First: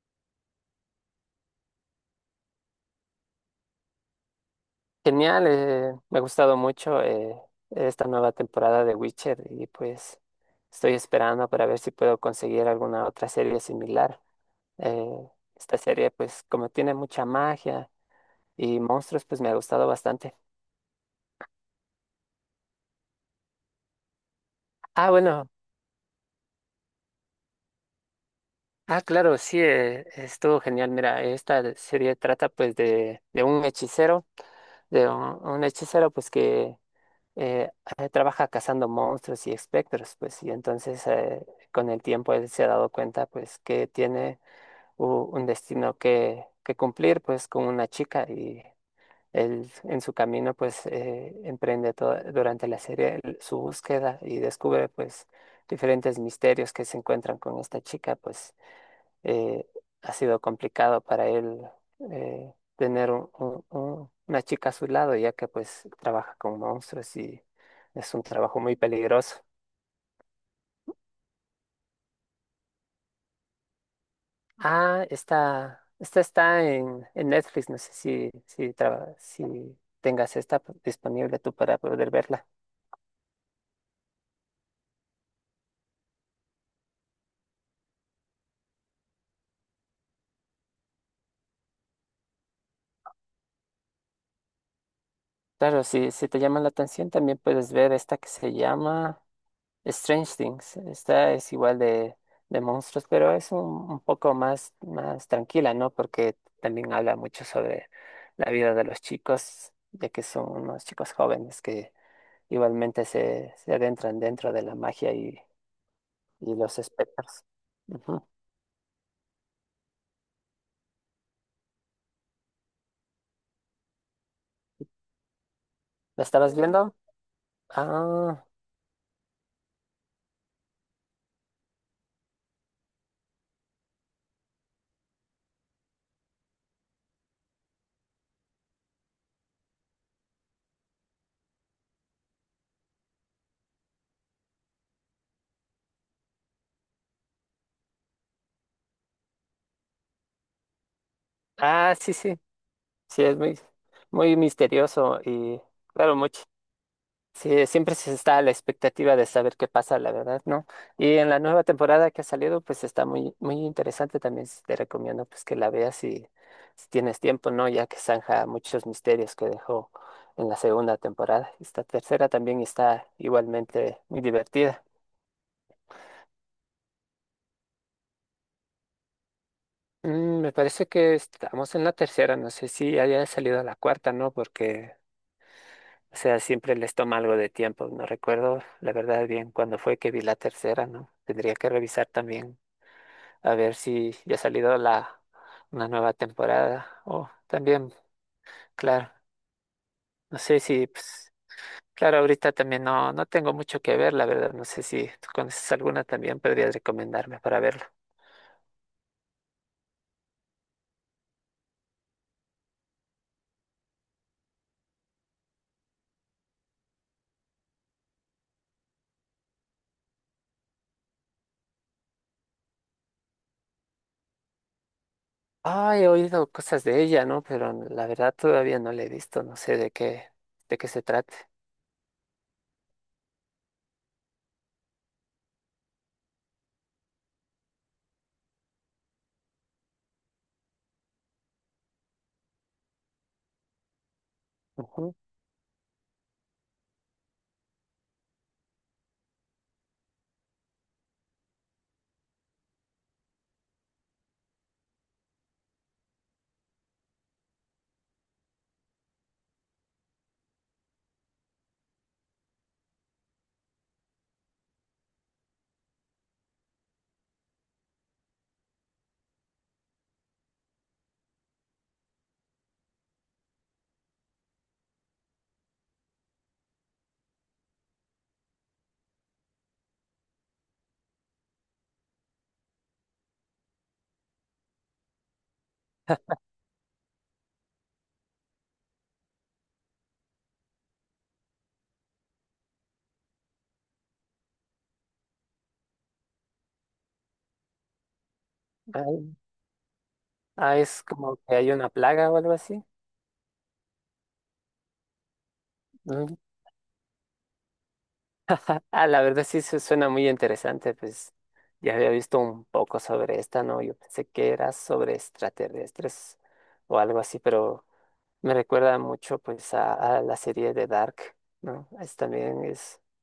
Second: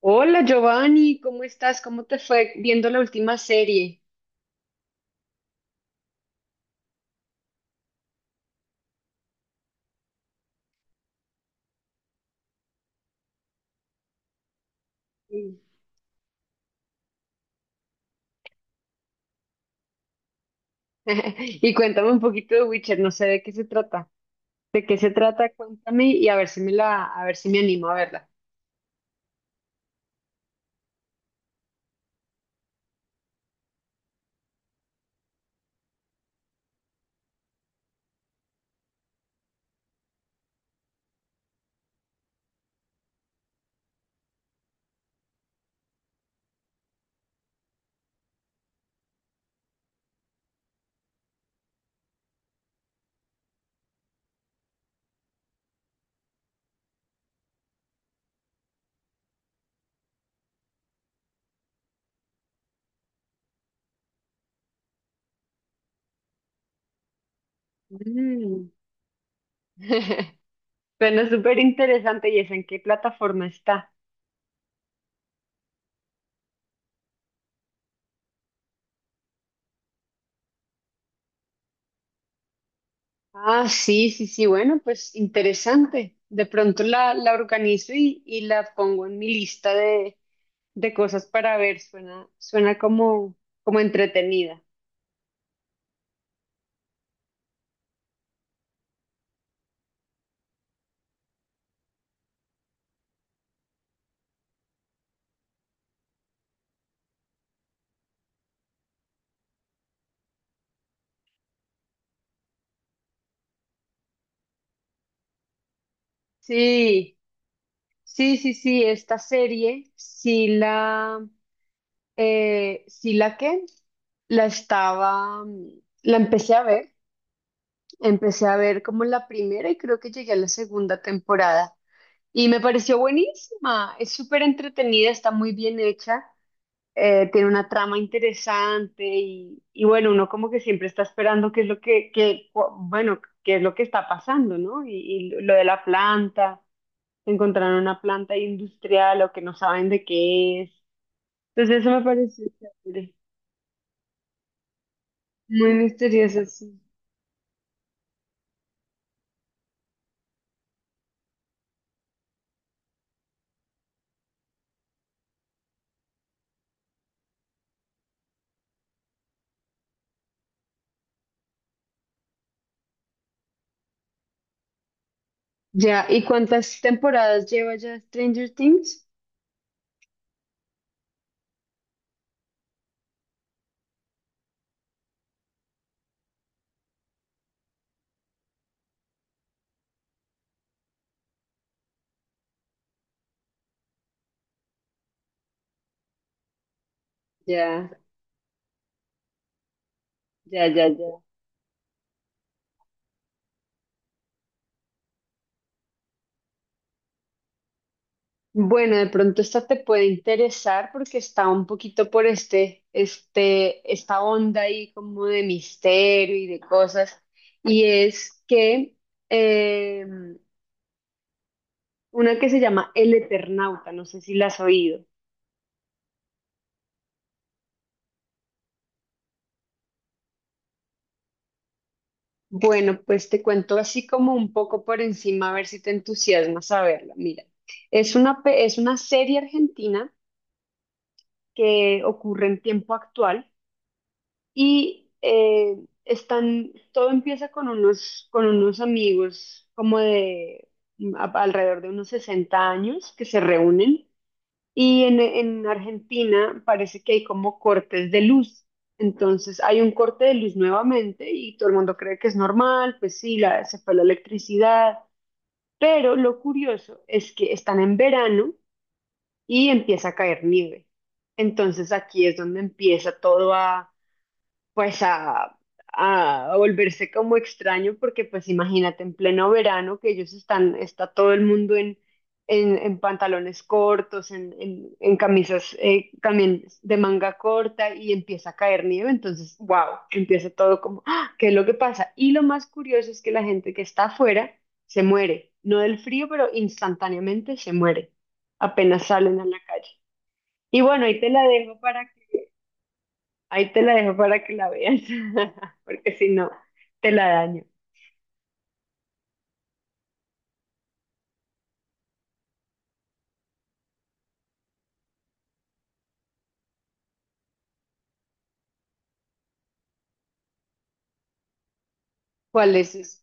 Hola Giovanni, ¿cómo estás? ¿Cómo te fue viendo la última serie? Genial, me ha gustado mucho, esta nueva temporada de Witcher, y pues estoy esperando para ver si puedo conseguir alguna otra serie similar. Eh, Sí. Esta serie pues como tiene mucha magia y monstruos pues me ha gustado bastante. Y cuéntame un poquito de Witcher, no sé de qué se trata. ¿De qué se Ah, bueno, trata? Cuéntame y a ver si a ver si me animo a verla. ah, claro, sí, estuvo genial. Mira, esta serie trata pues de un hechicero, de un hechicero pues que eh, trabaja cazando monstruos y espectros, pues, y entonces, con el tiempo él se ha dado cuenta, pues, que tiene un destino que cumplir, pues, con una chica, y él en su camino, pues, emprende durante la serie su búsqueda y descubre, pues, diferentes misterios que se encuentran con esta chica. Pues eh, ha sido complicado para él, tener una chica a su lado, ya que pues trabaja con monstruos y es un trabajo Mm. muy peligroso. Bueno, súper interesante. ¿Y es en qué plataforma está? Ah, esta está en Netflix. No sé si, si, si tengas esta disponible tú para poder verla. Ah, sí, sí, sí. Bueno, pues interesante. De pronto la organizo y la pongo en mi lista de cosas para ver. Suena como, como entretenida. Claro, si, si te llama la atención, también puedes ver esta que se llama Strange Things. Esta es igual de monstruos, pero es un poco más, más tranquila, ¿no? Porque también habla mucho sobre la vida de los chicos, ya que son unos chicos jóvenes que igualmente se adentran dentro de la magia, y los Sí. espectros. Ujú. Sí, sí, sí, esta serie, sí la que la estaba, mm, la ¿La estabas viendo? Ah, empecé a ver como la primera y creo que llegué a la segunda temporada y me pareció buenísima, es súper entretenida, está muy bien hecha, tiene una trama interesante y bueno, uno como que siempre está esperando qué es lo que, bueno, qué es lo que está pasando, ¿no? Y lo de la planta encontraron una planta industrial o que no saben de qué es. Entonces eso ah, me sí, sí. pareció chévere, Sí, es muy, muy misterioso y, muy claro, mucho. misterioso, sí. Sí, siempre se está a la expectativa de saber qué pasa, la verdad, ¿no? Y en la nueva temporada que ha salido, pues está muy, muy interesante también. Te recomiendo pues que la veas si, si tienes tiempo, ¿no? Ya que zanja muchos misterios que dejó en la segunda temporada. Esta tercera también está igualmente muy divertida. Ya, ¿y cuántas temporadas lleva ya Stranger Things? Mm, me parece que estamos en la tercera, no sé si haya salido la cuarta, ¿no? Porque, o sea, siempre les toma algo de tiempo. No recuerdo, la verdad, bien cuándo fue que vi la tercera, ¿no? Tendría que revisar también a ver si ya ha salido la, una nueva temporada. O Ya, también, claro, no sé ya, ya, si, ya. pues, claro, ahorita también no, no tengo mucho que ver, la verdad. No sé si tú conoces alguna también, podrías recomendarme para verla. Bueno, de pronto esta te puede interesar porque está un poquito por esta onda ahí como de misterio y de cosas. Y es que eh, una que se llama El Eternauta, no sé si la has oído. Ah, he oído cosas de ella, ¿no? Pero la verdad todavía no la he visto, no sé de qué se trate. Bueno, pues te cuento así como un poco por encima, a ver si te entusiasma saberla. Mira, es es una serie argentina que ocurre en tiempo actual y Ujú. Están, todo empieza con con unos amigos como de alrededor de unos 60 años que se reúnen y en Argentina parece que hay como cortes de luz. Entonces hay un corte de luz nuevamente y todo el mundo cree que es normal, pues sí, la, se fue la electricidad. Pero lo curioso es que están en verano y empieza a caer nieve. Entonces aquí es donde empieza todo a pues a, a volverse como extraño, porque pues imagínate en pleno verano que ellos están, está todo el mundo en pantalones cortos, en camisas también de manga corta y empieza a caer nieve, entonces, wow, empieza todo como, ¡ah! ¿Qué es lo que pasa? Y lo más curioso es que la gente que está afuera se muere, no del frío, pero instantáneamente se muere, apenas Ah, salen a la calle. ah, Y es bueno, ahí te como la que hay dejo una para plaga o algo así. ahí te la dejo para que la veas, porque si no, te la daño. Ah, la verdad sí se suena muy interesante, pues ya había visto un poco sobre esta, ¿no? Yo pensé que era sobre extraterrestres o algo así, pero me recuerda mucho pues a la serie de Dark, ¿no? Es también ¿Cuál es es, eso?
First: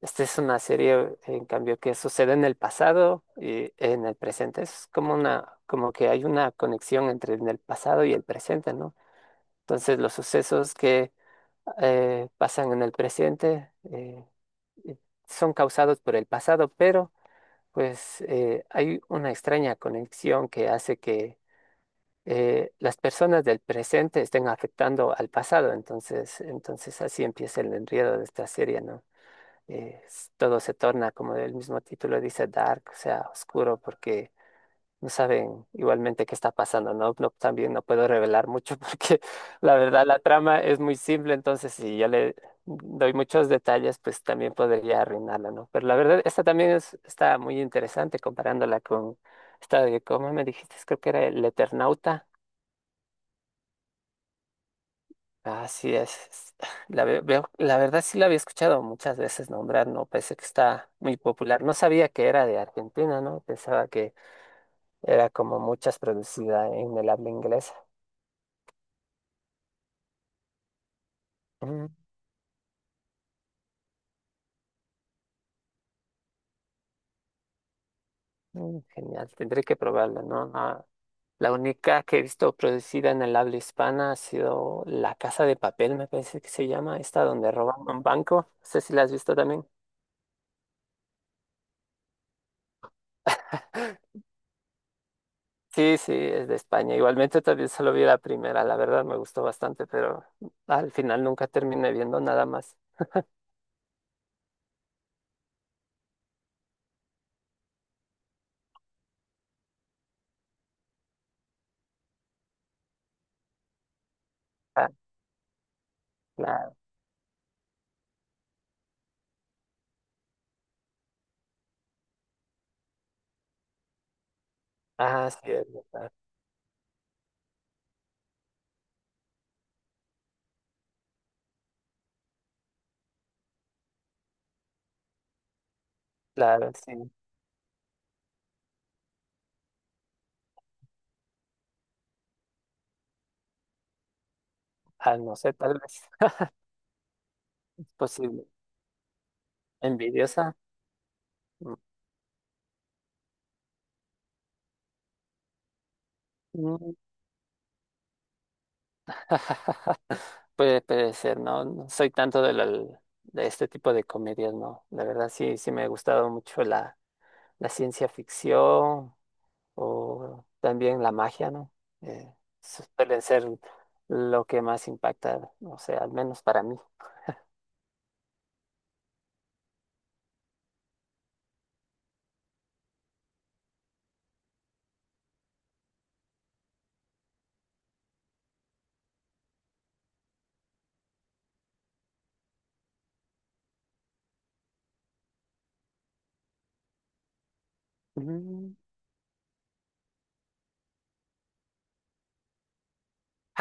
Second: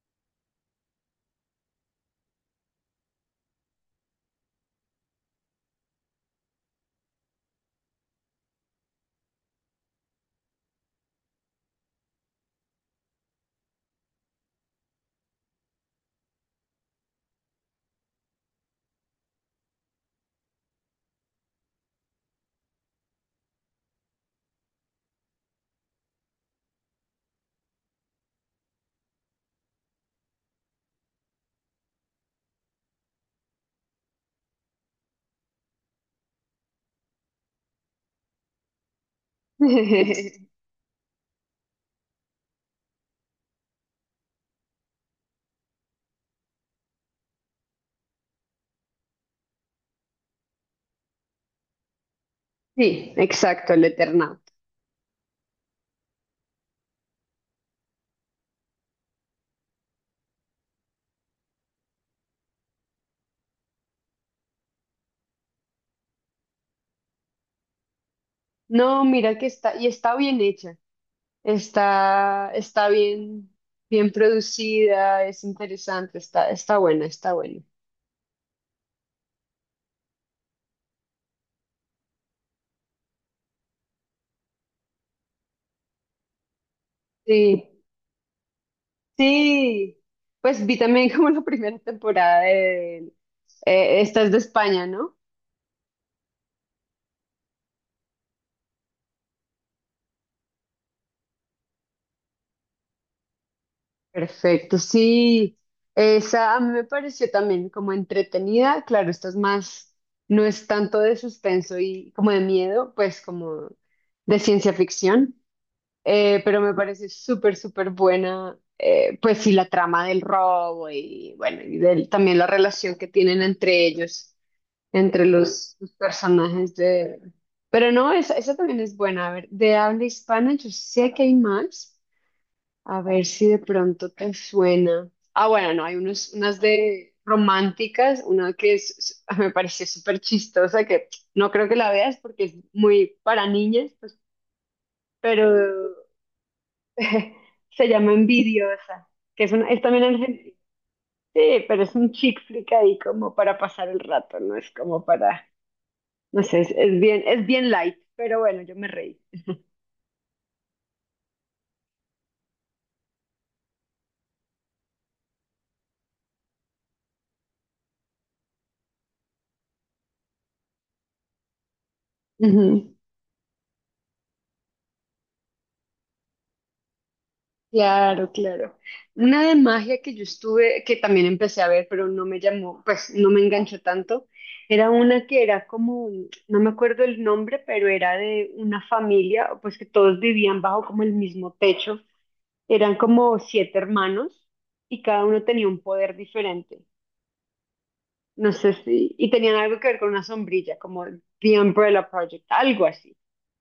esta es una serie en cambio que sucede en el pasado y en el presente. Es como una, como que hay una conexión entre en el pasado y el presente, ¿no? Entonces los sucesos que pasan en el presente eh, son causados por el pasado, pero pues hay una extraña conexión que hace que las personas del presente estén afectando al pasado. Entonces así empieza el enredo de esta serie, ¿no? Todo se torna, como el mismo título dice, dark, o sea, oscuro, porque no saben igualmente qué está pasando, ¿no? No, también no puedo revelar mucho porque la verdad la trama es muy simple, entonces si yo le doy muchos detalles, pues también podría arruinarla, ¿no? Pero la verdad, esta también es, está muy interesante comparándola con esta de, ¿cómo me dijiste? Creo que era El Eternauta. Sí, exacto, el Eternauta. Así es. La, la verdad sí la había escuchado muchas veces nombrar, ¿no? Pensé que está muy popular. No sabía que era de Argentina, ¿no? Pensaba que era como muchas producida en el habla inglesa. No, mira que está, y está bien hecha, Mm. está, está bien, bien producida, es interesante, está, está buena, está buena. Mm, genial, tendré que probarla, ¿no? Ah, la única que he visto producida en el habla hispana ha sido La Casa de Papel, me parece que se llama, esta donde Sí, roban un banco. No sé si la has visto también. sí, pues vi también como la primera temporada de, esta es de España, ¿no? Sí, sí, es de España. Igualmente también solo vi la primera, la verdad me gustó bastante, pero al final nunca terminé viendo nada más. Perfecto, sí, esa a mí me pareció también como entretenida, claro, esta es más, no es tanto de suspenso y como de miedo, pues como de ciencia Ah, ficción, pero me claro. parece súper, súper buena, pues sí, la trama del robo y bueno, y del- también la relación que tienen entre ellos, entre Ah, sí, es los verdad. personajes de... Pero no, esa también es buena, a ver, de habla hispana, yo sé que hay más. A ver si de pronto te suena. Ah, bueno, no, hay unos, unas Claro, sí. de románticas, una que es- me pareció súper chistosa, que no creo que la veas porque es muy para niñas, pues, Ah, no sé, tal vez pero es se llama posible. Envidiosa, que es, una, es también argentina. ¿Envidiosa? Sí, Mm. pero es un chick flick ahí como para pasar el rato, no es como para, no sé, Mm. Es bien light, pero bueno, yo me reí. Puede, puede ser, ¿no? No soy tanto de este tipo de comedias, ¿no? La verdad sí, sí me ha gustado mucho la, la ciencia ficción, o también la magia, ¿no? Eh, Ujú. Suelen ser lo que más impacta, o sea, al menos para mí. Claro, claro. Una de magia que yo estuve, que también empecé a ver, pero no me llamó, pues no me enganchó tanto, era una que era como, no me acuerdo el nombre, pero era de una familia, pues que todos vivían bajo como el mismo techo. Eran como siete hermanos y cada uno tenía un poder diferente. No sé Mm. si, y tenían algo que ver con una sombrilla, como The Umbrella Project, algo así.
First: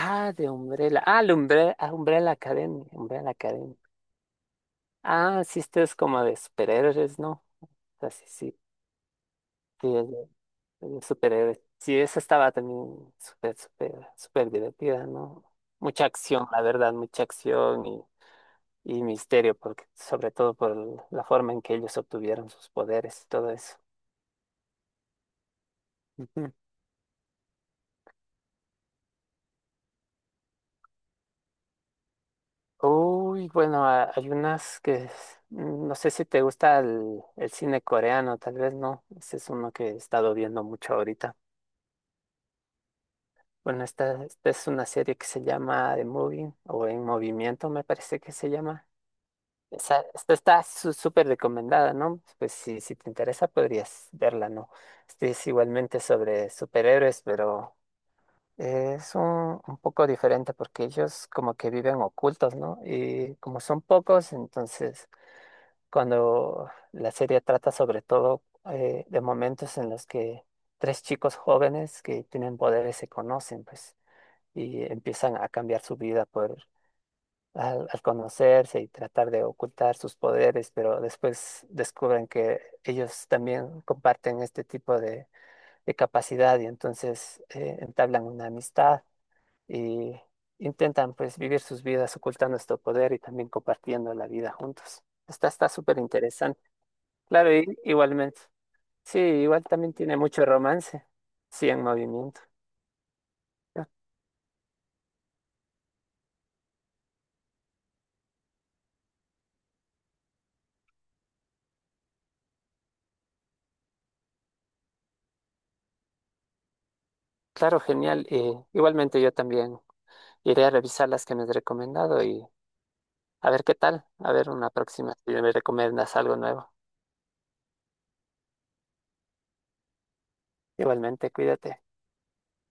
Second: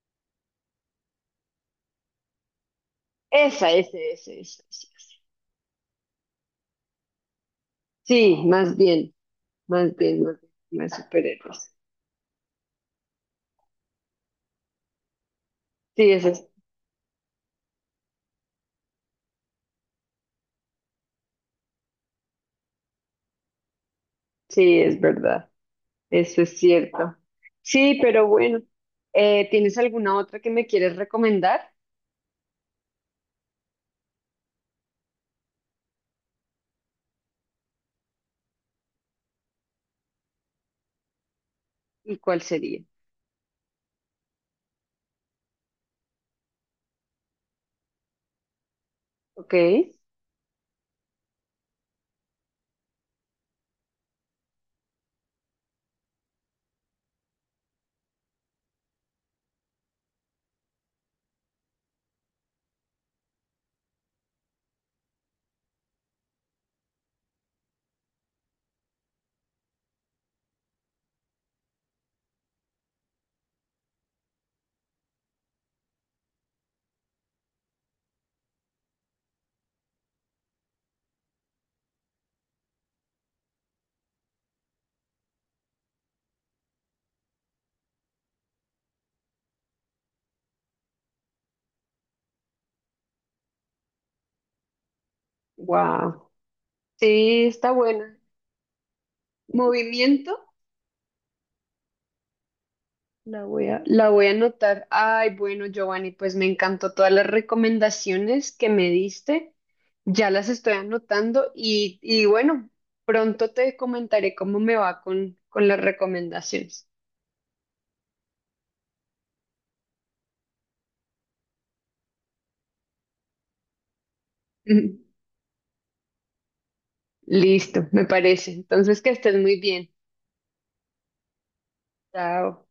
Ah, de Umbrella. Ah, la Umbrella, ah, Umbrella Academy. Umbrella Esa, Academy. ese, ese, ese, ese. Ese. Ah, sí, esto es como de superhéroes, ¿no? O sea, Sí, sí, más bien, sí. más bien, más bien, más Un superhéroe. superhéroes. Sí, esa estaba también súper, súper, súper divertida, ¿no? Mucha Sí, eso es, acción, la verdad, mucha acción, y misterio, porque, sobre todo por la forma en que ellos obtuvieron sus poderes y todo eso. sí, es verdad. Eso Ujú. es cierto. Sí, pero bueno, ¿tienes alguna otra que me quieres recomendar? Uy, bueno, hay unas que no sé si te gusta el cine coreano, tal vez no. Ese es uno que he estado viendo mucho ahorita. ¿Y cuál sería? Bueno, esta es una serie que se llama The Moving o En Movimiento, me parece que se llama. Ok, Esta está súper recomendada, ¿no? Pues si, si te interesa podrías verla, ¿no? Este es igualmente sobre superhéroes, pero es un poco diferente porque ellos como que viven ocultos, ¿no? Y como son pocos, entonces cuando la serie trata sobre todo, de momentos en los que tres chicos jóvenes que tienen poderes se conocen, pues, y empiezan a cambiar su vida por al conocerse y tratar de ocultar sus poderes, pero después descubren que ellos también comparten este tipo de capacidad, y entonces entablan una amistad, y intentan pues vivir sus vidas ocultando este poder, y también compartiendo la vida juntos. Está, está súper wow. interesante. Sí, Claro, está buena. igualmente. Sí, igual también tiene Movimiento, mucho romance. Sí, en movimiento. Ah, la voy a anotar. Ay, bueno, Giovanni, pues me encantó todas las recomendaciones que me diste. Ya las estoy anotando y bueno, pronto te comentaré cómo me va con las recomendaciones. claro, genial. Igualmente yo también iré a revisar las que me has recomendado, y a ver qué tal, a ver una próxima si me recomiendas algo nuevo. Listo, me parece. Entonces, que estés muy bien. Igualmente, cuídate. Chao.